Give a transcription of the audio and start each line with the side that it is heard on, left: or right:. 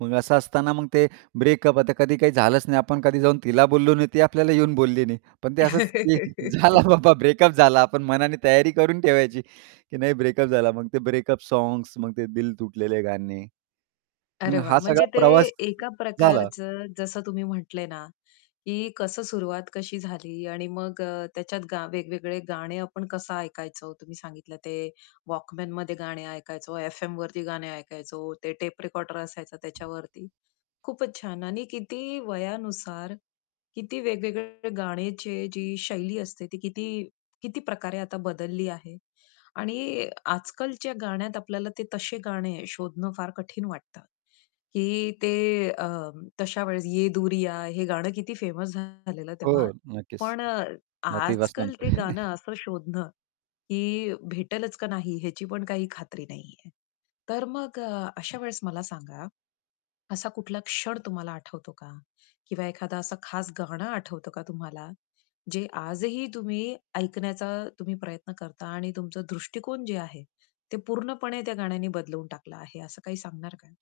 right: मग असं असताना मग ते ब्रेकअप आता कधी काही झालंच नाही, आपण कधी जाऊन तिला बोललो नाही ती आपल्याला येऊन बोलली नाही. पण ते असंच की झाला बाबा ब्रेकअप झाला. आपण मनाने तयारी करून ठेवायची, की नाही ब्रेकअप झाला मग ते ब्रेकअप सॉन्ग्स मग ते दिल तुटलेले गाणे.
left: अरे,
right: मग हा
left: वाह!
right: सगळा
left: म्हणजे ते
right: प्रवास
left: एका
right: झाला.
left: प्रकारचं जसं तुम्ही म्हटले ना, की कसं सुरुवात कशी झाली आणि मग अ, त्याच्यात गा वेगवेगळे गाणे आपण कसं ऐकायचो तुम्ही सांगितलं ते वॉकमनमध्ये गाणे ऐकायचो, एफएमवरती गाणे ऐकायचो ते टेप रेकॉर्डर असायचा त्याच्यावरती, खूपच छान आणि किती वयानुसार किती वेगवेगळे गाण्याची जी शैली असते ती किती किती प्रकारे आता बदलली आहे आणि आजकालच्या गाण्यात आपल्याला ते तसे गाणे शोधणं फार कठीण वाटतं, की ते अ, तशा वेळेस "ये दूरियाँ" हे गाणं किती फेमस झालेलं तेव्हा.
right: हो, नक्कीच.
left: पण अ,
right: आतिफ
left: आजकाल
right: असलमच.
left: ते गाणं असं शोधणं, की भेटेलच का नाही याची पण काही खात्री नाही आहे. तर मग अशा वेळेस मला सांगा, असा कुठला क्षण तुम्हाला आठवतो का? किंवा एखादा असा खास गाणं आठवतो का तुम्हाला, जे आजही तुम्ही ऐकण्याचा तुम्ही प्रयत्न करता आणि तुमचा दृष्टिकोन जे आहे, ते पूर्णपणे त्या गाण्याने बदलून टाकलं आहे असं काही सांगणार का?